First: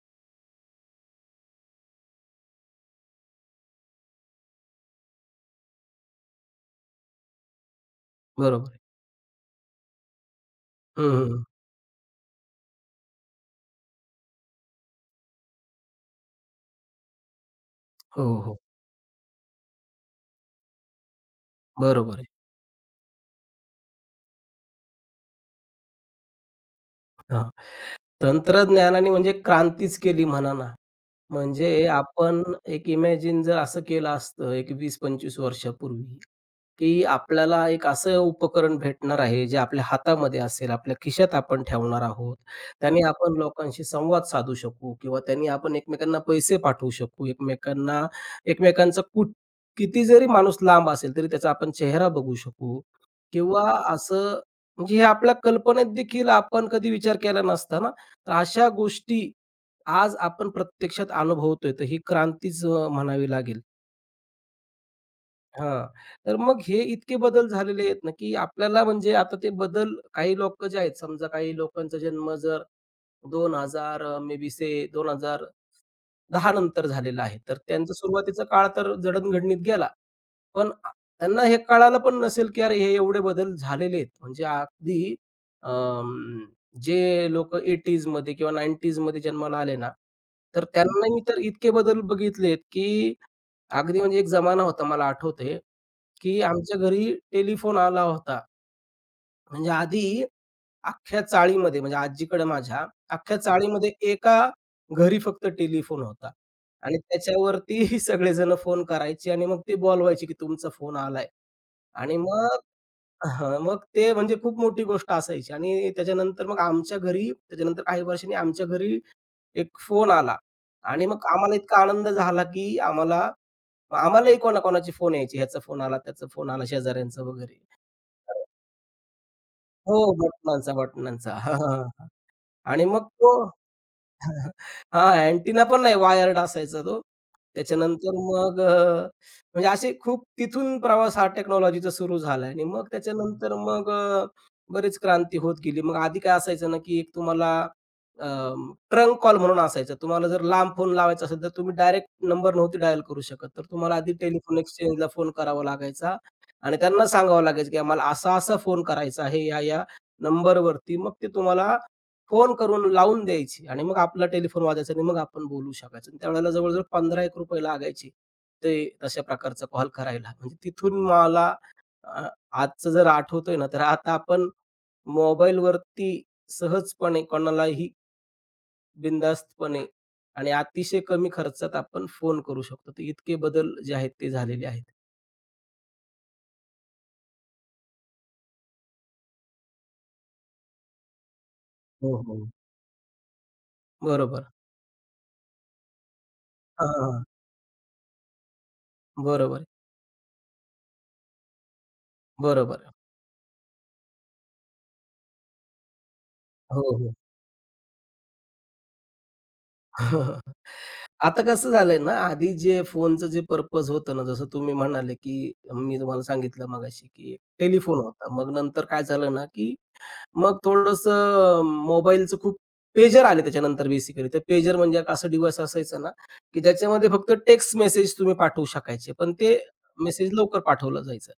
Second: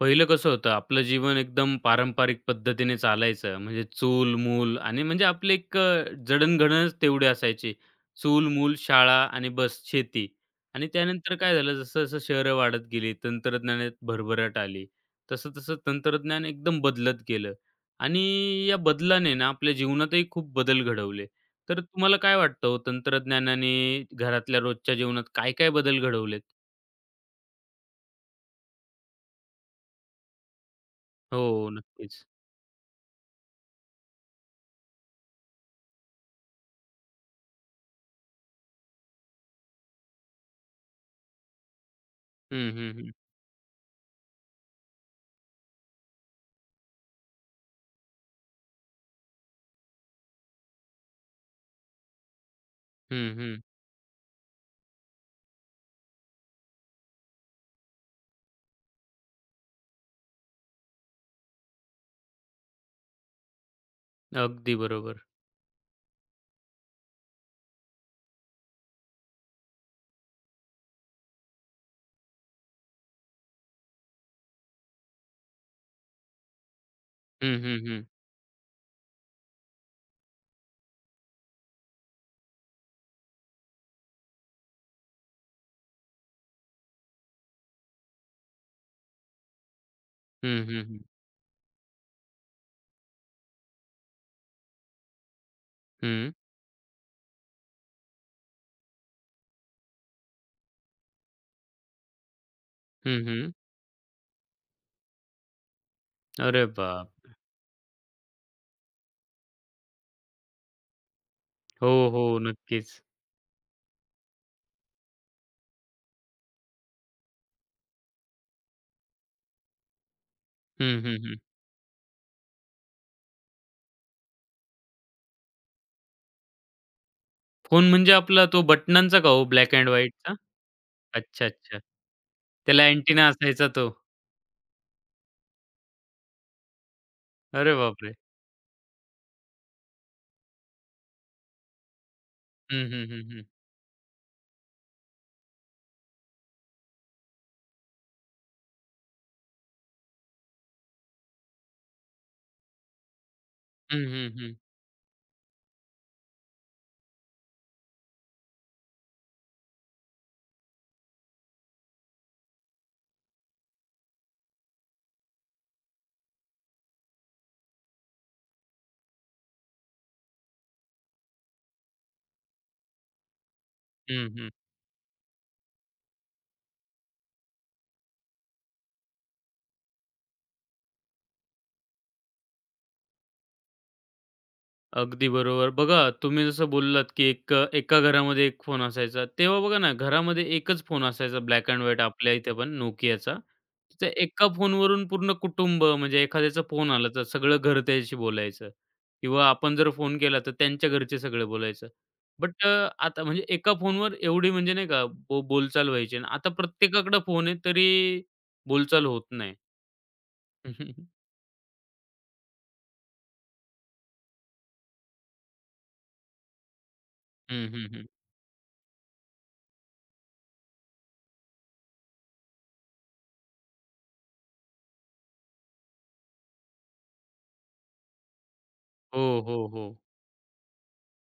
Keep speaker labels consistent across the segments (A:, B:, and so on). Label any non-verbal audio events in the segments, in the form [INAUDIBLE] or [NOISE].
A: पहिलं कसं होतं, आपलं जीवन एकदम पारंपरिक पद्धतीने चालायचं. म्हणजे चूल-मूल आणि म्हणजे आपले एक जडणघडणच तेवढी असायची.
B: बरोबर
A: चूल-मूल,
B: आहे.
A: शाळा आणि बस शेती. आणि
B: हं,
A: त्यानंतर
B: हं.
A: काय झालं, जसं-जसं शहरं वाढत गेली, तंत्रज्ञानात भरभराट आली. तसं-तसं तंत्रज्ञान एकदम बदलत गेलं
B: हो,
A: आणि
B: हो.
A: या बदलाने ना आपल्या जीवनातही खूप बदल घडवले. तर तुम्हाला
B: बरोबर आहे.
A: काय वाटतं हो, तंत्रज्ञानाने घरातल्या रोजच्या जीवनात काय-काय बदल घडवलेत?
B: हां. तंत्रज्ञानाने म्हणजे क्रांतीच केली म्हणा ना.
A: हो,
B: म्हणजे
A: नक्कीच.
B: आपण एक इमॅजिन जर असं केलं असतं, एक 20-25 वर्षापूर्वी की आपल्याला एक असं उपकरण भेटणार आहे, जे आपल्या हातामध्ये असेल, आपल्या खिशात आपण ठेवणार आहोत.
A: हं, हं,
B: त्याने
A: हं.
B: आपण लोकांशी संवाद साधू शकू किंवा त्यांनी आपण एकमेकांना पैसे पाठवू शकू. एकमेकांना एकमेकांचा कुठ किती जरी माणूस लांब असेल, तरी त्याचा आपण चेहरा बघू शकू
A: हं, हं.
B: किंवा असं म्हणजे हे आपल्या कल्पनेत देखील आपण कधी विचार केला नसता ना. तर अशा गोष्टी आज आपण प्रत्यक्षात अनुभवतोय, तर ही क्रांतीच म्हणावी लागेल.
A: अगदी बरोबर.
B: हां. तर मग हे इतके बदल झालेले आहेत ना, की आपल्याला म्हणजे आता ते बदल काही लोक जे आहेत, समजा काही लोकांचा जन्म जर 2000 मे बी से 2010 नंतर झालेला आहे.
A: हं,
B: तर
A: हं,
B: त्यांचा
A: हं.
B: सुरुवातीचा काळ तर जडणघडणीत गेला. पण आ त्यांना हे कळालं पण नसेल, की अरे हे एवढे बदल झालेले आहेत. म्हणजे अगदी अं, जे लोकं 80s मध्ये किंवा 90s मध्ये जन्माला आले ना, तर
A: हं, हं, हं.
B: त्यांनी तर इतके बदल बघितलेत, की अगदी म्हणजे एक जमाना होता मला आठवतंय
A: हं.
B: की आमच्या घरी टेलिफोन आला होता. म्हणजे आधी अख्ख्या चाळीमध्ये म्हणजे आजीकडे माझ्या, अख्ख्या
A: हं,
B: चाळीमध्ये एका घरी फक्त टेलिफोन होता
A: अरे
B: आणि
A: बाप!
B: त्याच्यावरती [LAUGHS] सगळेजण फोन करायचे आणि मग ते बोलवायचे की तुमचा फोन आलाय
A: हो,
B: आणि
A: हो.
B: मग
A: नक्कीच.
B: हां, मग ते म्हणजे खूप मोठी गोष्ट असायची आणि त्याच्यानंतर मग आमच्या घरी त्याच्यानंतर काही वर्षांनी आमच्या घरी एक फोन आला
A: हं,
B: आणि
A: हं,
B: मग
A: हं.
B: आम्हाला इतका आनंद झाला की आम्हालाही कोणाकोणाचे फोन यायचे, ह्याचा फोन आला, त्याचा फोन आला, शेजाऱ्यांचा वगैरे.
A: फोन म्हणजे आपला तो बटणांचा का हो ब्लॅक एंड
B: हो,
A: व्हाईटचा?
B: बटनांचा. [LAUGHS]
A: अच्छा,
B: हां,
A: अच्छा.
B: हां, हां.
A: त्याला
B: आणि मग
A: अँटिना
B: तो
A: असायचा तो.
B: हां, अँटिना पण नाही वायर्ड असायचा तो.
A: अरे
B: त्याच्यानंतर
A: बापरे!
B: मग अ, म्हणजे असे खूप तिथून प्रवास हा टेक्नॉलॉजीचा सुरू झाला आणि मग
A: हं, हं, हं, हं.
B: त्याच्यानंतर मग बरीच क्रांती होत गेली. मग आधी काय असायचं ना, की एक तुम्हाला ट्रंक कॉल म्हणून असायचा. तुम्हाला जर लांब फोन लावायचा असेल, तर तुम्ही डायरेक्ट नंबर नव्हते डायल करू शकत. तर तुम्हाला
A: हं,
B: आधी
A: हं, हं.
B: टेलिफोन एक्सचेंजला फोन करावा लागायचा आणि त्यांना सांगावं लागायचं, की आम्हाला असा-असा फोन करायचा आहे या नंबरवरती. मग ते तुम्हाला फोन करून लावून द्यायची आणि मग आपला टेलिफोन वाजायचा आणि मग आपण बोलू शकायचो आणि त्यावेळेला जवळ-जवळ ₹15-1 लागायचे. ते तशा प्रकारचा कॉल करायला. म्हणजे तिथून मला अ, आजचं जर आठवतोय ना, तर आता आपण
A: हं,
B: मोबाईलवरती सहजपणे कोणालाही बिनधास्तपणे आणि अतिशय कमी खर्चात आपण फोन करू शकतो. तर इतके बदल जे आहेत ते झालेले आहेत.
A: अगदी बरोबर. बघा, तुम्ही जसं बोललात, की एक एका घरामध्ये 1 फोन असायचा. तेव्हा बघा ना, घरामध्ये एकच फोन असायचा ब्लॅक एंड व्हाईट
B: हो,
A: आपल्या
B: हो.
A: इथे पण Nokiaचा. त्या
B: बरोबर.
A: एका फोनवरून पूर्ण कुटुंब म्हणजे एखाद्याचा फोन
B: हां,
A: आला तर
B: हां.
A: सगळं घर त्याच्याशी बोलायचं किंवा
B: बरोबर.
A: आपण जर फोन केला तर त्यांच्या घरचे सगळे बोलायचं. बट
B: बरोबर.
A: आता म्हणजे एका फोनवर एवढी म्हणजे नाही का बोलचाल व्हायची आणि आता
B: हो, हो.
A: प्रत्येकाकडे फोन आहे तरी बोलचाल होत नाही.
B: [LAUGHS]
A: [LAUGHS]
B: आता कसं झालंय ना, आधी जे फोनचं जे पर्पज होतं ना, जसं तुम्ही म्हणाले, की मी तुम्हाला सांगितलं मगाशी, की
A: हं, हं,
B: टेलिफोन
A: हं.
B: होता. मग नंतर काय झालं ना, की मग थोडंसं मोबाईलचं खूप पेजर आले त्याच्यानंतर बेसिकली. तर पेजर म्हणजे एक असं डिव्हाइस असायचं ना, की ज्याच्यामध्ये फक्त टेक्स्ट मेसेज तुम्ही पाठवू शकायचे. पण
A: हो,
B: ते
A: हो, हो.
B: मेसेज लवकर पाठवलं जायचं.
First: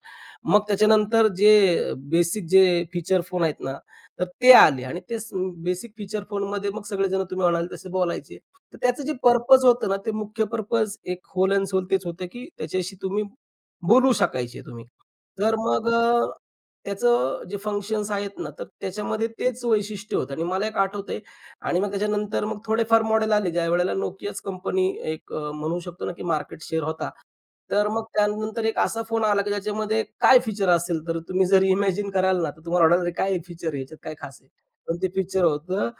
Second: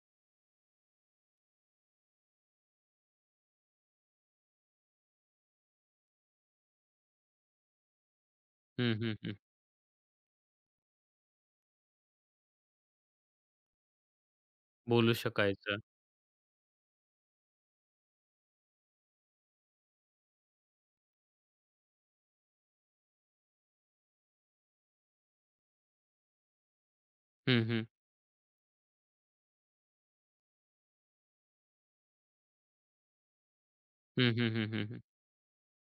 B: मग त्याच्यानंतर जे बेसिक जे फीचर फोन आहेत ना, तर ते आले आणि तेच बेसिक फीचर फोनमध्ये मग सगळेजण तुम्ही म्हणाले तसे बोलायचे. तर
A: हं,
B: त्याचं जे
A: हं, हं.
B: पर्पज होतं ना, ते मुख्य पर्पज एक होल अँड सोल तेच होतं, की त्याच्याशी तुम्ही बोलू शकायचे.
A: बोलू
B: तर
A: शकायचं.
B: मग त्याचं जे फंक्शन्स आहेत ना, तर त्याच्यामध्ये तेच वैशिष्ट्य होतं आणि मला एक आठवतंय आणि मग त्याच्यानंतर मग थोडेफार मॉडेल आले, ज्यावेळेला Nokiaच कंपनी एक म्हणू शकतो ना, की मार्केट शेअर होता.
A: हं, हं.
B: तर मग त्यानंतर एक असा फोन आला, की ज्याच्यामध्ये काय फीचर असेल, तर तुम्ही जर इमॅजिन कराल ना, तर तुम्हाला वाटेल, "अरे, काय फीचर आहे, याच्यात काय
A: हं,
B: खास आहे?"
A: हं, हं, हं,
B: पण
A: हं.
B: ते फीचर होतं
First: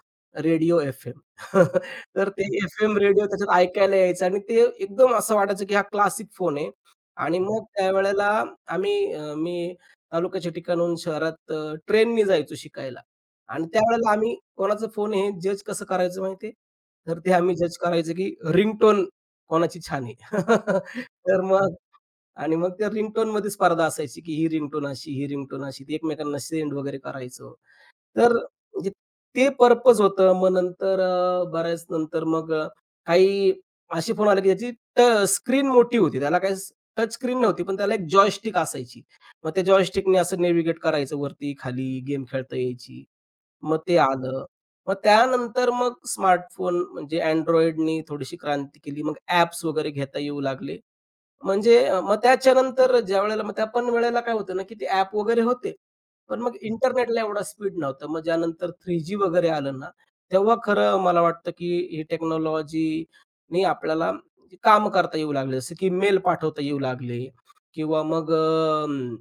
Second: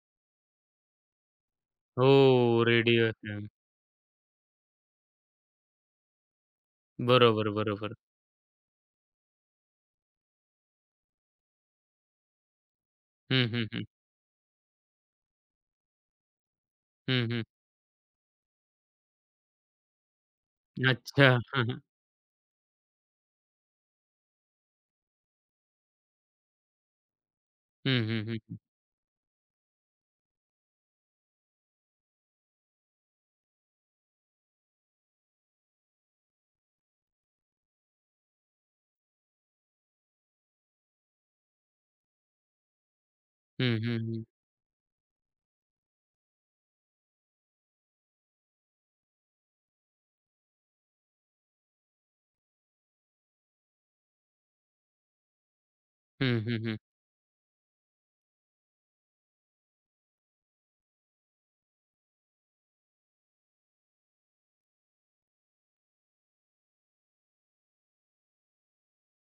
B: रेडिओ एफ-एम. [LAUGHS]
A: हो,
B: तर ते एफ-एम
A: रेडिओ
B: रेडिओ
A: एफएम.
B: त्याच्यात ऐकायला यायचं आणि ते एकदम असं वाटायचं, की हा क्लासिक फोन आहे आणि
A: बरोबर,
B: मग
A: बरोबर.
B: त्यावेळेला मी तालुक्याच्या ठिकाणाहून शहरात ट्रेननी जायचो शिकायला
A: हं,
B: आणि
A: हं, हं.
B: त्यावेळेला आम्ही कोणाचा फोन हे जज कसं करायचं माहिती आहे? तर
A: हं,
B: ते
A: हं.
B: आम्ही जज करायचं की रिंगटोन कोणाची छान आहे. [LAUGHS]
A: अच्छा.
B: तर
A: हं,
B: मग
A: हं.
B: आणि मग त्या रिंगटोनमध्ये स्पर्धा असायची की ही रिंगटोन अशी, ही रिंगटोन अशी. ती एकमेकांना सेंड वगैरे करायचो.
A: हं, हं,
B: तर
A: हं, हं.
B: म्हणजे ते पर्पज होतं. बऱ्याच नंतर मग काही असे फोन आले, की त्याची स्क्रीन मोठी होती. त्याला काही टच स्क्रीन नव्हती, पण त्याला एक जॉयस्टिक असायची. मग त्या जॉयस्टिकने असं नेव्हिगेट करायचं वरती-खाली, गेम खेळता यायची.
A: हं,
B: मग ते
A: हं, हं.
B: आलं. मग त्यानंतर मग स्मार्टफोन म्हणजे Androidनी थोडीशी क्रांती केली. मग ॲप्स वगैरे घेता येऊ लागले. मग त्याच्यानंतर ज्यावेळेला मग त्या पण वेळेला काय होतं ना, की ते ॲप वगैरे होते. पण
A: हं,
B: मग
A: हं, हं.
B: इंटरनेटला एवढा स्पीड नव्हता. मग ज्यानंतर 3G वगैरे आलं ना, तेव्हा खरं मला वाटतं, की ही टेक्नॉलॉजीनी आपल्याला कामं करता येऊ लागले. जसं की मेल पाठवता येऊ लागले किंवा मग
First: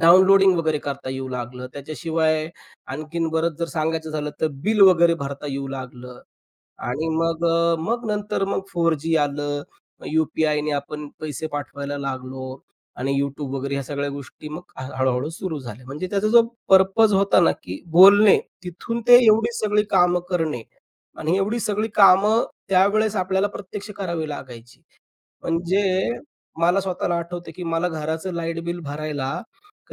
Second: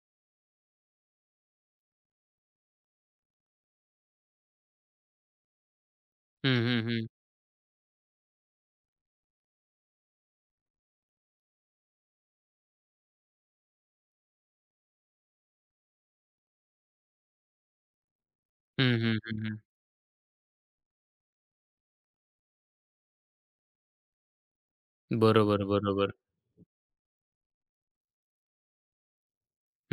B: डाउनलोडिंग वगैरे करता येऊ लागलं. त्याच्याशिवाय आणखीन बरंच जर सांगायचं झालं, तर बिल वगैरे भरता येऊ लागलं.
A: हं, हं, हं.
B: आणि मग नंतर मग 4G आलं. मग ने पी आपण पैसे पाठवायला लागलो आणि YouTube वगैरे ह्या सगळ्या गोष्टी मग ह हळू सुरू झाल्या. म्हणजे त्याचा जो पर्पज होता ना, की बोलणे,
A: हं,
B: तिथून ते एवढी
A: हं,
B: सगळी कामं करणे आणि एवढी सगळी कामं त्यावेळेस आपल्याला प्रत्यक्ष करावी लागायची.
A: बरोबर,
B: म्हणजे
A: बरोबर.
B: मला स्वतःला आठवतं, की मला घराचं लाईट बिल भरायला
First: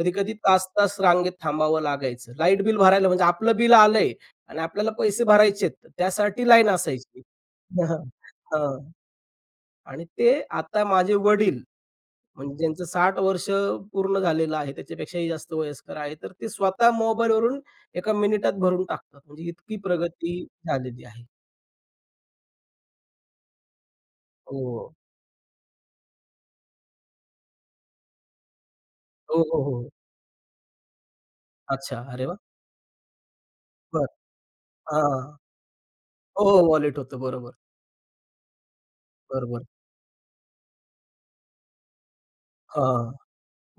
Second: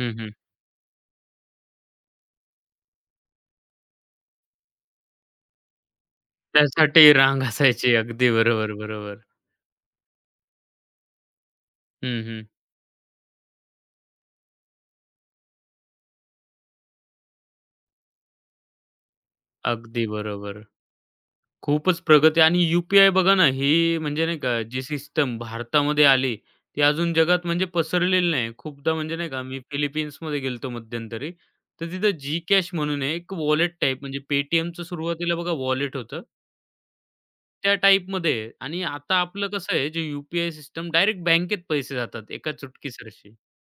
A: हं, हं.
B: तास-तास रांगेत थांबावं लागायचं. लाईट बिल भरायला म्हणजे आपलं बिल आलंय आणि आपल्याला पैसे भरायचेत, तर त्यासाठी लाईन
A: त्यासाठी
B: असायची.
A: रांग असायची.
B: [LAUGHS]
A: अगदी
B: हां,
A: बरोबर, बरोबर.
B: आणि ते आता माझे वडील
A: हं, हं.
B: म्हणजे ज्यांचं 60 वर्ष पूर्ण झालेलं आहे, त्याच्यापेक्षाही जास्त वयस्कर आहे, तर ते स्वतः मोबाईलवरून एका मिनिटात भरून टाकतात. म्हणजे इतकी
A: अगदी
B: प्रगती
A: बरोबर.
B: झालेली आहे.
A: खूपच प्रगती आणि यू आय बघा ना, ही म्हणजे नाही का जी
B: हो.
A: सिस्टम भारतामध्ये आली, ती अजून जगात म्हणजे पसरलेली नाही. खूपदा म्हणजे नाही
B: हो,
A: का मी
B: हो, हो.
A: फिलिपिन्समध्ये गेलो मध्यंतरी, तर
B: अच्छा.
A: तिथं
B: अरे वाह!
A: जीकॅश म्हणून आहे एक वॉलेट टाइप
B: बरं.
A: म्हणजे पेटीएमचं सुरुवातीला
B: हां.
A: बघा वॉलेट होतं,
B: हो, हो. वॉलेट होतं. बरोबर.
A: त्या टाइपमध्ये आहे आणि आता आपलं
B: बरोबर.
A: कसं आहे जे यू सिस्टम डायरेक्ट बँकेत पैसे जातात एका
B: हां, हां.
A: चुटकीसरशी.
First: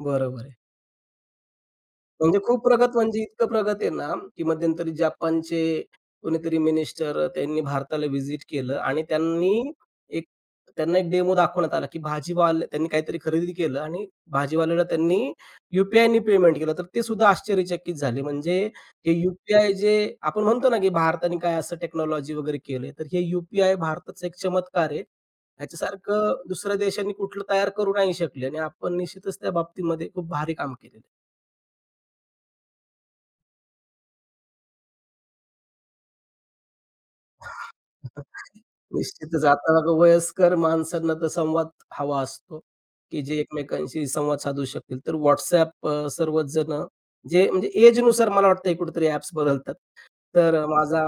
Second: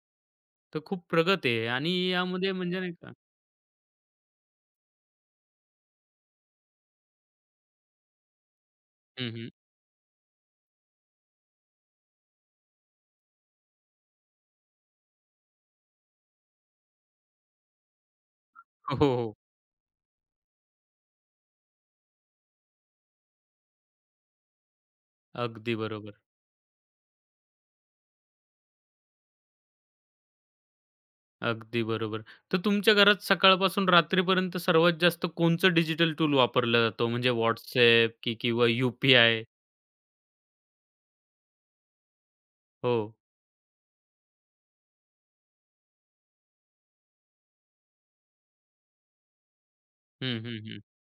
B: बरोबर आहे.
A: तर खूप प्रगती आहे आणि
B: म्हणजे
A: यामध्ये
B: खूप
A: म्हणजे नाही
B: प्रगत
A: का
B: म्हणजे इतकं प्रगत आहे ना, की मध्यंतरी जपानचे कोणीतरी मिनिस्टर, त्यांनी भारताला व्हिजिट केलं आणि
A: हं, हं.
B: त्यांनी एक त्यांना एक डेमो दाखवण्यात आला, की भाजीवाले त्यांनी काहीतरी खरेदी केलं आणि भाजीवाल्याला त्यांनी यू-पी-आयनी पेमेंट केलं. तर ते सुद्धा आश्चर्यचकित झाले. म्हणजे
A: हो,
B: हे
A: हो.
B: यू
A: हो.
B: जे आपण म्हणतो ना, की भारताने काय असं टेक्नॉलॉजी वगैरे केले. तर हे यू भारताचा एक चमत्कार आहे.
A: अगदी बरोबर.
B: ह्याच्यासारखं दुसऱ्या देशांनी कुठलं तयार करू नाही शकले आणि आपण निश्चितच त्या बाबतीमध्ये खूप भारी काम केलेलं
A: अगदी बरोबर. तर तुमच्या घरात सकाळपासून रात्रीपर्यंत सर्वात जास्त कोणचं डिजिटल टूल वापरला जातो? म्हणजे WhatsApp
B: आहे.
A: की किंवा
B: निश्चितच.
A: यू-पी-आय?
B: आता बघा वयस्कर माणसांना तर संवाद हवा असतो,
A: हो.
B: की जे एकमेकांशी संवाद साधू शकतील. तर WhatsApp, सर्वच जण जे म्हणजे एजनुसार मला वाटतं कुठेतरी ॲप्स बदलतात.
A: हं, हं,
B: तर
A: हं.
B: माझा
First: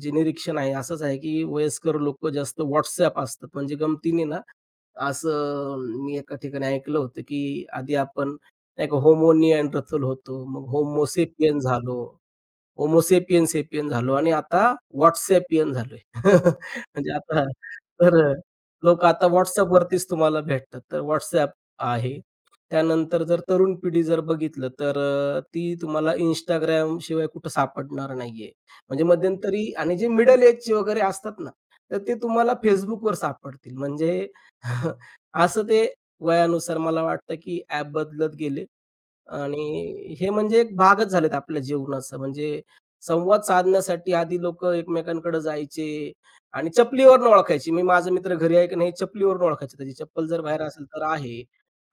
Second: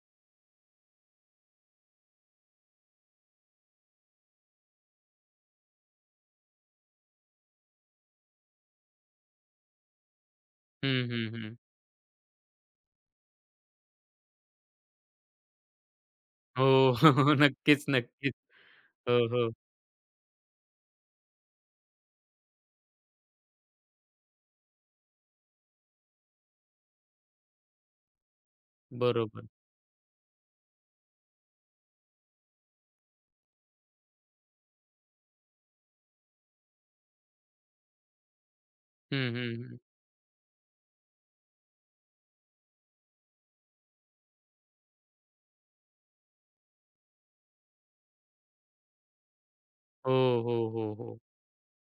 B: जे निरीक्षण आहे असंच आहे, की वयस्कर लोकं जास्त WhatsApp असतात. म्हणजे गमतीने ना असं मी एका ठिकाणी ऐकलं होतं, की आधी आपण नाही का होमो निअँडरथल होतो, मग होमो
A: हं, हं, हं.
B: झालो. होमो सेपियन झालो आणि आता WhatsAppian झालोय. [LAUGHS]
A: हो.
B: म्हणजे
A: [LAUGHS] हो,
B: आता
A: नक्कीच,
B: तर अ,
A: नक्कीच.
B: लोकं
A: हो,
B: आता
A: हो.
B: WhatsAppवरतीच तुम्हाला भेटतात. तर WhatsApp आहे. त्यानंतर जर तरुण पिढी जर बघितलं, तर ती तुम्हाला Instagram शिवाय कुठं सापडणार नाहीये. म्हणजे
A: बरोबर.
B: मध्यंतरी आणि जे मिडल एजचे वगैरे असतात ना, तर ते तुम्हाला Facebookवर सापडतील. म्हणजे [LAUGHS] असं ते वयानुसार मला वाटतं, की ॲप बदलत गेले.
A: हं, हं, हं.
B: आणि हे म्हणजे एक भागच झालेत आपल्या जीवनाचा. म्हणजे संवाद साधण्यासाठी आधी लोक एकमेकांकडे जायचे आणि चपलीवरून ओळखायची. मी माझा मित्र घरी आहे की नाही, चपलीवरून ओळखायची. त्याची
A: हो,
B: चप्पल जर
A: हो,
B: बाहेर असेल
A: हो,
B: तर
A: हो.
B: आहे.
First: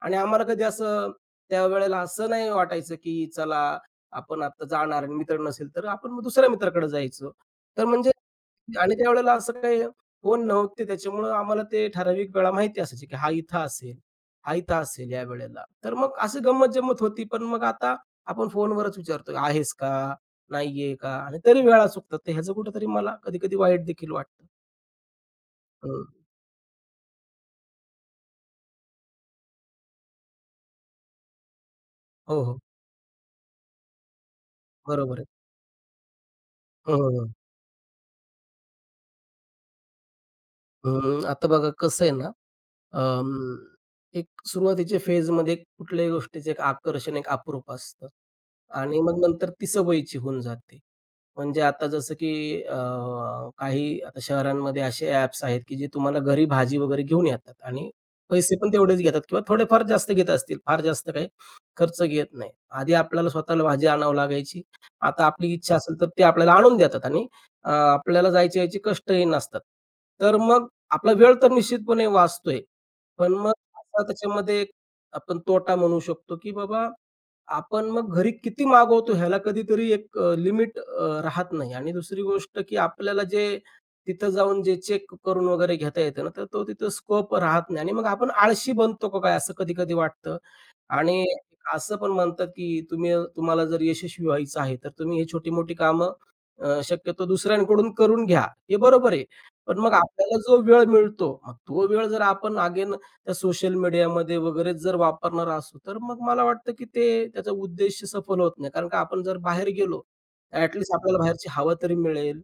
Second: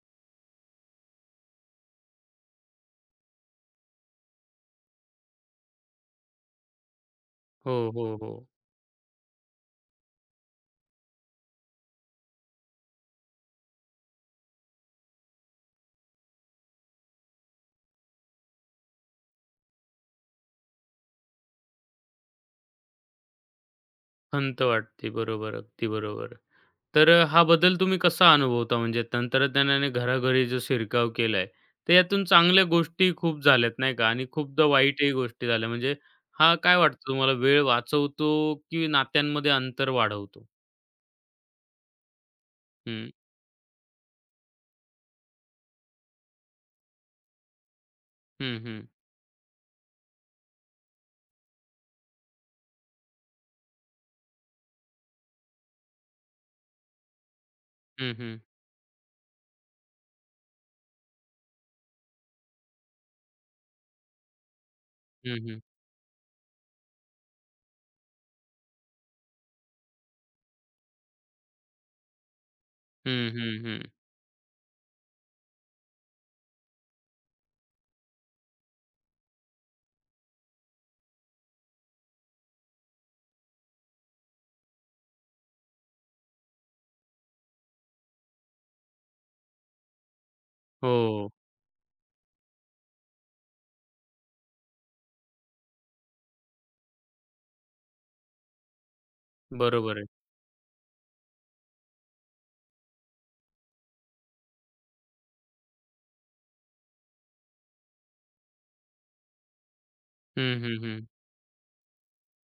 B: आणि आम्हाला कधी असं त्यावेळेला असं नाही वाटायचं की चला आपण आता जाणार आणि मित्र नसेल तर आपण मग दुसऱ्या मित्राकडे जायचो.
A: हो,
B: तर
A: हो,
B: म्हणजे
A: हो.
B: आणि त्यावेळेला असं काही फोन नव्हते त्याच्यामुळं आम्हाला ते ठराविक वेळा माहिती असायची की हा इथं असेल. आयता असेल या वेळेला. तर मग अशी गंमत-जंमत होती. पण मग आता आपण फोनवरच विचारतो, "आहेस का? नाही आहे का?" आणि तरी वेळा चुकतात. तर ह्याचं कुठेतरी मला कधी-कधी वाईट देखील वाटतं.
A: खंत वाटते. बरोबर. अगदी
B: हं.
A: बरोबर. तर हा बदल तुम्ही कसा अनुभवता? म्हणजे तंत्रज्ञानाने घराघरी जो शिरकाव केलाय, तर यातून
B: हो, हो.
A: चांगल्या गोष्टी खूप झाल्यात नाही का? आणि खूपदा वाईटही
B: बरोबर आहे.
A: गोष्टी झाल्या. म्हणजे हा काय
B: हं,
A: वाटतं तुम्हाला
B: हं.
A: वेळ वाचवतो की नात्यांमध्ये अंतर वाढवतो?
B: आता बघा कसं आहे ना,
A: हं,
B: अं, एक सुरुवातीच्या फेजमध्ये कुठल्याही गोष्टीचं एक आकर्षण, एक अप्रूप असतं
A: हं, हं.
B: आणि मग नंतर ती सवयीची होऊन जाते. म्हणजे आता जसं की अ, काही आता शहरांमध्ये असे ॲप्स आहेत, की जे तुम्हाला घरी भाजी वगैरे घेऊन येतात आणि
A: हं, हं.
B: पैसे पण तेवढेच घेतात किंवा थोडेफार जास्त घेत असतील. फार जास्त काही खर्च घेत नाही. आधी आपल्याला स्वतःला भाजी आणावी लागायची. आता
A: हं,
B: आपली
A: हं.
B: इच्छा असेल तर ते आपल्याला आणून देतात आणि आपल्याला जायचे यायचे कष्टही नसतात. तर मग आपला वेळ तर निश्चितपणे वाचतोय.
A: हं,
B: पण मग
A: हं, हं.
B: असा त्याच्यामध्ये एक आपण तोटा म्हणू शकतो, की बाबा आपण मग घरी किती मागवतो ह्याला कधीतरी एक लिमिट राहत नाही आणि दुसरी गोष्ट की आपल्याला जे तिथं जाऊन जे चेक करून वगैरे घेता येतं ना, तर तो तिथं स्कोप राहत नाही आणि मग आपण आळशी बनतो का काय असं कधी-कधी वाटतं? आणि
A: हो,
B: असं पण म्हणतात, की तुम्ही तुम्हाला जर यशस्वी व्हायचं आहे, तर तुम्ही हे छोटी-मोठी कामं शक्यतो दुसऱ्यांकडून करून घ्या. हे बरोबर आहे. पण मग
A: बरोबर आहे.
B: आपल्याला जो वेळ मिळतो, मग तो वेळ जर आपण अगेन त्या सोशल मीडियामध्ये वगैरे जर वापरणार असू, तर मग मला वाटतं, की ते त्याचा उद्देश सफल होत नाही. कारण का आपण जर बाहेर गेलो,
A: हं,
B: ॲट
A: हं, हं.
B: आपल्याला बाहेरची हवा तरी मिळेल,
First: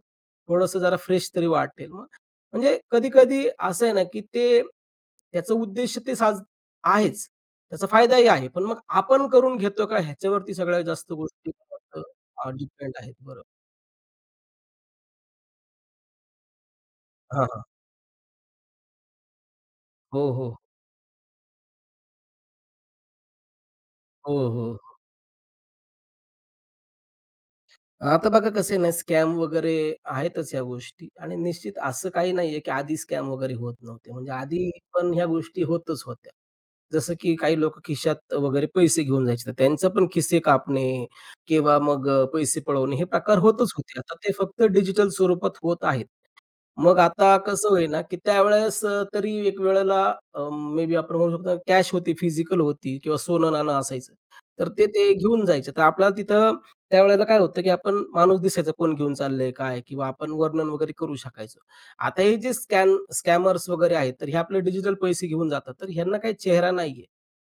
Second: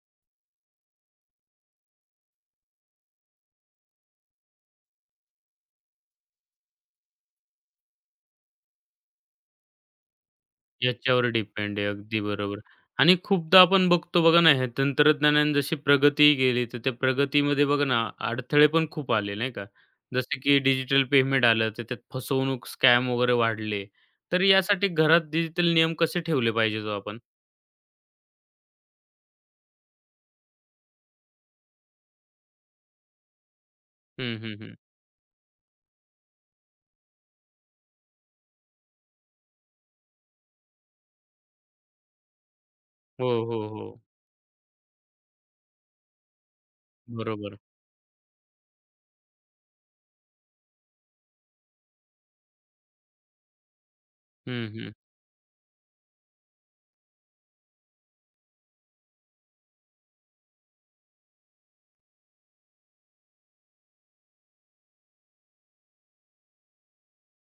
B: थोडंसं जरा फ्रेश तरी वाटेल. मग म्हणजे कधी-कधी असं आहे ना, की ते त्याचा उद्देश ते साज आहेच. त्याचा फायदाही आहे. पण मग आपण करून घेतो का ह्याच्यावरती सगळ्यात जास्त
A: याच्यावर
B: गोष्टी
A: डिपेंड आहे. अगदी बरोबर.
B: डिपेंड आहेत.
A: आणि
B: बरोबर.
A: खूपदा आपण बघतो बघा ना, हे तंत्रज्ञानाने जशी प्रगती केली, तर त्या
B: हां, हां.
A: प्रगतीमध्ये बघा ना, अडथळे पण खूप आले, नाही का?
B: हो,
A: जसं
B: हो.
A: की डिजिटल पेमेंट आलं, तर त्यात फसवणूक, स्कॅम वगैरे वाढले.
B: हो,
A: तर
B: हो,
A: यासाठी
B: हो.
A: घरात डिजिटल नियम कसे ठेवले पाहिजेत हो आपण?
B: आता बघा कसं आहे स्कॅम वगैरे आहेतच ह्या गोष्टी आणि निश्चित असं काही नाहीये, की आधी स्कॅम वगैरे होत नव्हते. म्हणजे
A: हं, हं,
B: आधी
A: हं.
B: पण ह्या गोष्टी होतच होत्या. जसं की काही लोकं खिशात वगैरे पैसे घेऊन जायचे. तर त्यांचे पण खिसे कापणे किंवा मग पैसे पळवणे हे
A: हो,
B: प्रकार
A: हो,
B: होतच होते.
A: हो.
B: आता ते फक्त डिजिटल स्वरूपात होत आहेत. मग आता
A: बरोबर.
B: कसं होईना, की त्यावेळेस तरी एक वेळेला मे बी आपण म्हणू शकतो कॅश होती, फिजिकल होती किंवा सोनं-नाणं असायचं.
A: हं,
B: तर ते
A: हं.
B: ते घेऊन जायचे. तर आपल्याला तिथं त्यावेळेला काय होतं, की आपण माणूस दिसायचा कोण घेऊन चाललंय, काय किंवा आपण वर्णन वगैरे करू शकायचो. आता हे जे स्कॅन स्कॅमर्स वगैरे आहेत, तर हे आपले डिजिटल पैसे घेऊन जातात. तर ह्यांना काही चेहरा नाहीये.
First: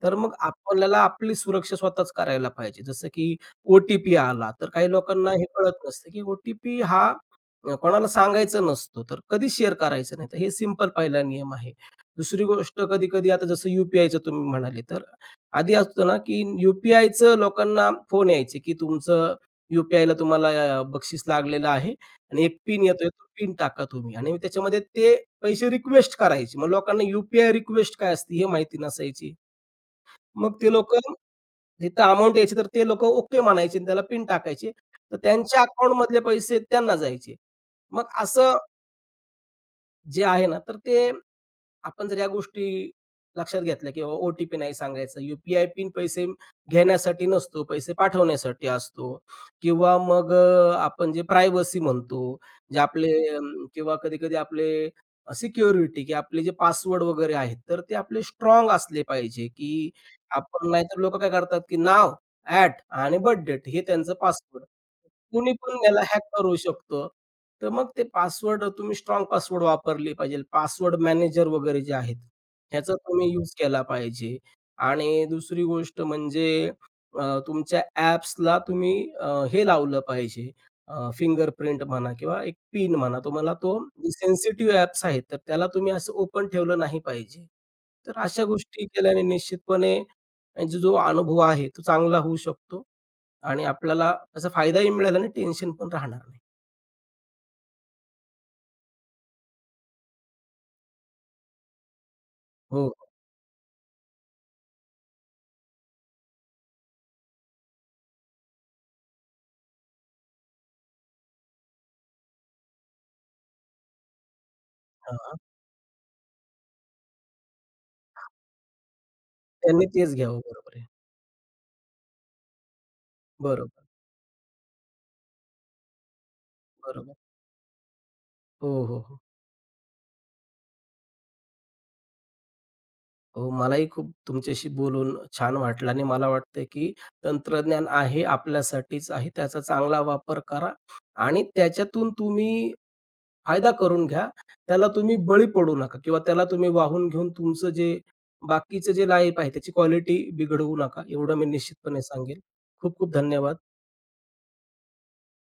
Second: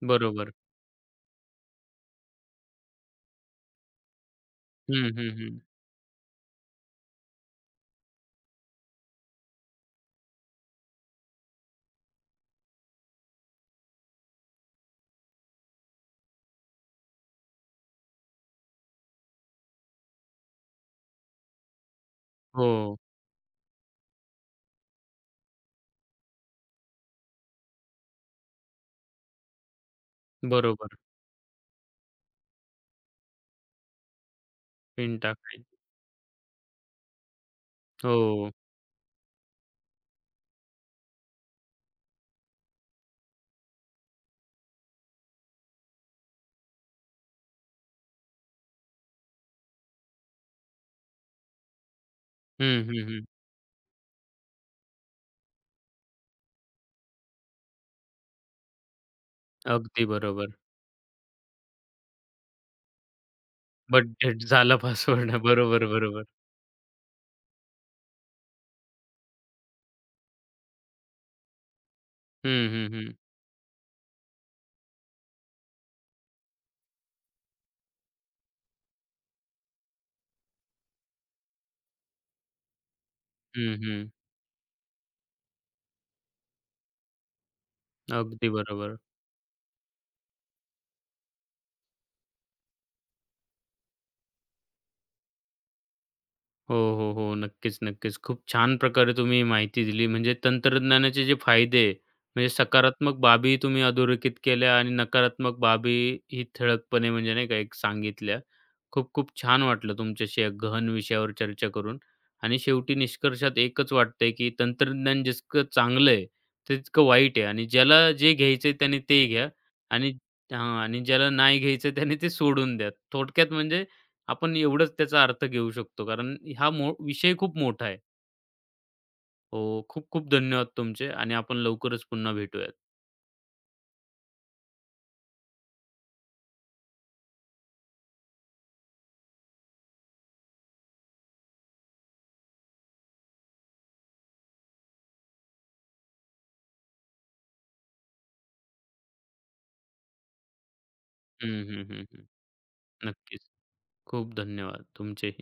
B: तर मग
A: बरोबर.
B: आपल्याला आपली सुरक्षा स्वतःच करायला पाहिजे. जसं की ओ आला, तर काही
A: हं,
B: लोकांना
A: हं,
B: हे
A: हं.
B: कळत नसतं, की ओ हा कोणाला सांगायचं नसतं, तर कधी शेअर करायचं नाही. तर हे सिंपल पहिला नियम आहे. दुसरी गोष्ट कधी-कधी आता जसं यू पी तुम्ही म्हणाले, तर आधी असतं ना, की यू लोकांना फोन यायचे, की तुमचं यू पी तुम्हाला बक्षीस लागलेलं आहे आणि एक पिन
A: हो.
B: येतोय, तो पिन टाका तुम्ही आणि त्याच्यामध्ये ते पैसे रिक्वेस्ट करायचे. मग लोकांना यू रिक्वेस्ट काय असते हे माहिती नसायची. मग ते
A: बरोबर.
B: लोकं जिथं अमाउंट यायची तर ते लोकं ओके म्हणायचे आणि त्याला पिन टाकायचे. तर
A: पिन
B: त्यांच्या
A: टाकली.
B: अकाउंटमधले पैसे त्यांना जायचे. मग
A: हो.
B: असं जे आहे ना, तर ते आपण जर या गोष्टी लक्षात घेतल्या किंवा ओ-टी-पी नाही सांगायचा. यू-पी-आय पिन पैसे घेण्यासाठी नसतो, पैसे पाठवण्यासाठी असतो किंवा मग आपण जे प्रायव्हसी म्हणतो, जे
A: हं, हं,
B: आपले
A: हं.
B: किंवा कधी-कधी आपले सिक्युरिटी की आपले जे पासवर्ड वगैरे आहेत, तर ते आपले स्ट्राँग असले पाहिजे, की
A: अगदी बरोबर.
B: आपण नाहीतर लोकं काय करतात, की नाव, ॲट आणि बर्थ हे त्यांचं
A: बट
B: पासवर्ड.
A: झाला पासवर्ड.
B: कुणी पण
A: बरोबर,
B: याला हॅक
A: बरोबर.
B: करू शकतो. तर मग ते पासवर्ड तुम्ही स्ट्राँग पासवर्ड वापरले पाहिजे. पासवर्ड मॅनेजर वगैरे जे आहेत,
A: हं, हं,
B: ह्याचा
A: हं.
B: तुम्ही यूज केला पाहिजे. आणि दुसरी गोष्ट म्हणजे तुमच्या ॲप्सला तुम्ही अ, हे लावलं पाहिजे फिंगरप्रिंट म्हणा किंवा एक पिन म्हणा. तुम्हाला तो
A: हं, हं.
B: सेन्सिटिव्ह ॲप्स आहेत, तर त्याला तुम्ही असं ओपन ठेवलं नाही पाहिजे. तर अशा
A: अगदी
B: गोष्टी
A: बरोबर.
B: केल्याने निश्चितपणे म्हणजे जो अनुभव आहे, तो चांगला होऊ शकतो आणि आपल्याला त्याचा फायदाही मिळेल आणि टेन्शन पण राहणार नाही.
A: हो, हो, हो. नक्कीच, नक्कीच. खूप छान प्रकारे तुम्ही माहिती दिली. म्हणजे तंत्रज्ञानाचे जे फायदे आहे, म्हणजे
B: हो.
A: सकारात्मक बाबी तुम्ही अधोरेखित केल्या आणि नकारात्मक बाबी ही ठळकपणे म्हणजे नाही का एक सांगितल्या. खूप खूप छान वाटलं तुमच्याशी या गहन विषयावर चर्चा करून आणि शेवटी निष्कर्षात एकच वाटतंय, की तंत्रज्ञान
B: हां.
A: जितकं चांगलं आहे, ते तितकं वाईट आहे आणि ज्याला जे घ्यायचंय त्याने ते घ्या
B: त्यांनी
A: आणि
B: तेच घ्यावं. बरोबर
A: हां
B: आहे.
A: आणि ज्याला नाही घ्यायचं त्याने ते सोडून द्या. थोडक्यात
B: बरोबर,
A: म्हणजे आपण एवढंच त्याचा अर्थ घेऊ शकतो. कारण हा
B: बरोबर.
A: विषय खूप मोठा आहे.
B: हो, हो, हो.
A: हो, खूप-खूप धन्यवाद तुमचे आणि आपण लवकरच पुन्हा भेटूयात.
B: हो, मलाही खूप तुमच्याशी बोलून छान वाटलं आणि मला वाटतं, की तंत्रज्ञान आहे आपल्यासाठीच आहे. त्याचा चांगला वापर करा आणि त्याच्यातून तुम्ही फायदा करून घ्या. त्याला तुम्ही बळी पडू नका किंवा त्याला तुम्ही वाहून घेऊन तुमचं जे बाकीचं जे लाईफ आहे त्याची क्वालिटी बिघडवू नका. एवढं मी
A: हं, हं,
B: निश्चितपणे
A: हं, हं.
B: सांगेल. खूप खूप
A: नक्कीच.
B: धन्यवाद.
A: खूप धन्यवाद तुमचे